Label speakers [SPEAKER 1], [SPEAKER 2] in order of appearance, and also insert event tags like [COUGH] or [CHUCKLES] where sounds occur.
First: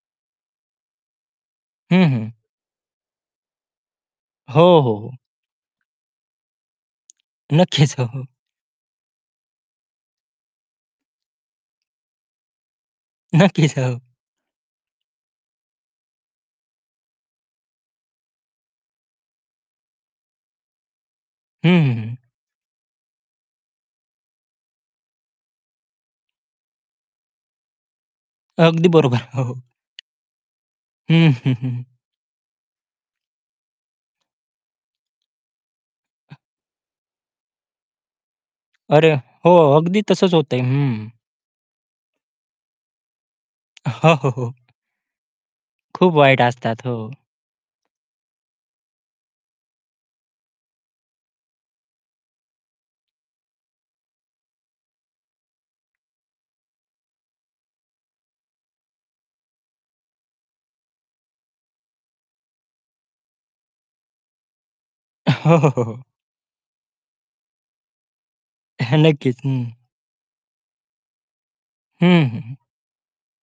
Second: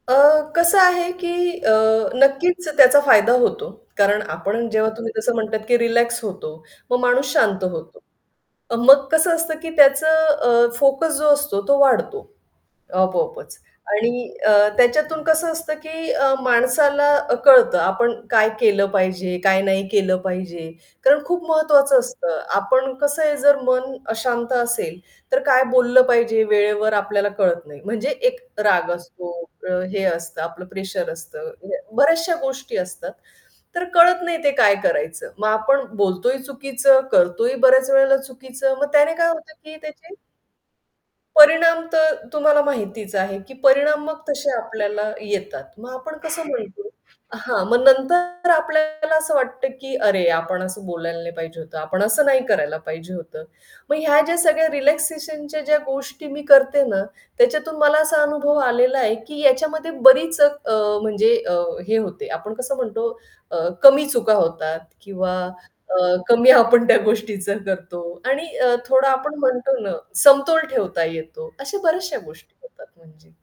[SPEAKER 1] अ, कसं आहे, की अ,
[SPEAKER 2] हं, हं.
[SPEAKER 1] नक्कीच त्याचा फायदा होतो. कारण
[SPEAKER 2] हो,
[SPEAKER 1] आपण जेव्हा
[SPEAKER 2] हो, हो.
[SPEAKER 1] तुम्ही तसं म्हणतात, की रिलॅक्स होतो, मग माणूस शांत
[SPEAKER 2] नक्कीच,
[SPEAKER 1] होतो.
[SPEAKER 2] हो, हो.
[SPEAKER 1] अ, मग कसं असतं की त्याचं अ, फोकस जो असतो, तो वाढतो. आपोआपच.
[SPEAKER 2] नक्कीच, हो.
[SPEAKER 1] आणि अ, त्याच्यातून कसं असतं, की अ, माणसाला अ, कळतं आपण काय केलं पाहिजे, काय नाही केलं पाहिजे. कारण खूप
[SPEAKER 2] हं, हं,
[SPEAKER 1] महत्त्वाचं
[SPEAKER 2] हं.
[SPEAKER 1] असतं. आपण कसं आहे जर मन अशांत असेल, तर काय बोललं पाहिजे वेळेवर आपल्याला कळत नाही. म्हणजे एक अ,
[SPEAKER 2] अगदी
[SPEAKER 1] राग
[SPEAKER 2] बरोबर,
[SPEAKER 1] असतो,
[SPEAKER 2] हो, हो.
[SPEAKER 1] अ, हे असतं, आपलं प्रेशर असतं, म्हणजे
[SPEAKER 2] हं. [CHUCKLES]
[SPEAKER 1] बऱ्याचशा गोष्टी असतात. तर कळत नाही ते काय करायचं. मग आपण बोलतोही चुकीचं, करतोही बऱ्याच वेळेला चुकीचं. मग
[SPEAKER 2] अरे.
[SPEAKER 1] त्याने काय होतं,
[SPEAKER 2] हो,
[SPEAKER 1] की
[SPEAKER 2] अगदी
[SPEAKER 1] त्याची
[SPEAKER 2] तसच होतंय. हं.
[SPEAKER 1] परिणाम तर तुम्हाला माहितीच आहे, की परिणाम
[SPEAKER 2] हो,
[SPEAKER 1] मग
[SPEAKER 2] हो,
[SPEAKER 1] तसे
[SPEAKER 2] हो.
[SPEAKER 1] आपल्याला येतात. मग
[SPEAKER 2] खूप
[SPEAKER 1] आपण
[SPEAKER 2] वाईट
[SPEAKER 1] कसं
[SPEAKER 2] असतात.
[SPEAKER 1] म्हणतो
[SPEAKER 2] हो.
[SPEAKER 1] हां, मग नंतर आपल्याला असं वाटतं, की अरे आपण असं बोलायला नाही पाहिजे होतं, आपण असं नाही करायला पाहिजे होतं. मग ह्या ज्या सगळ्या रिलॅक्सेशनच्या ज्या गोष्टी मी करते ना, त्याच्यातून मला असा अनुभव आलेला आहे, की याच्यामध्ये बरीच अ, म्हणजे अ, हे होते, आपण कसं म्हणतो अ, कमी चुका होतात किंवा
[SPEAKER 2] हो, हो, हो, हो.
[SPEAKER 1] अ, कमी आपण त्या गोष्टीचं करतो आणि अ,
[SPEAKER 2] [CHUCKLES]
[SPEAKER 1] थोडा आपण
[SPEAKER 2] नक्कीच. हं.
[SPEAKER 1] म्हणतो ना, समतोल ठेवता येतो. अशा बऱ्याचश्या
[SPEAKER 2] हं,
[SPEAKER 1] गोष्टी
[SPEAKER 2] हं.
[SPEAKER 1] होतात म्हणजे.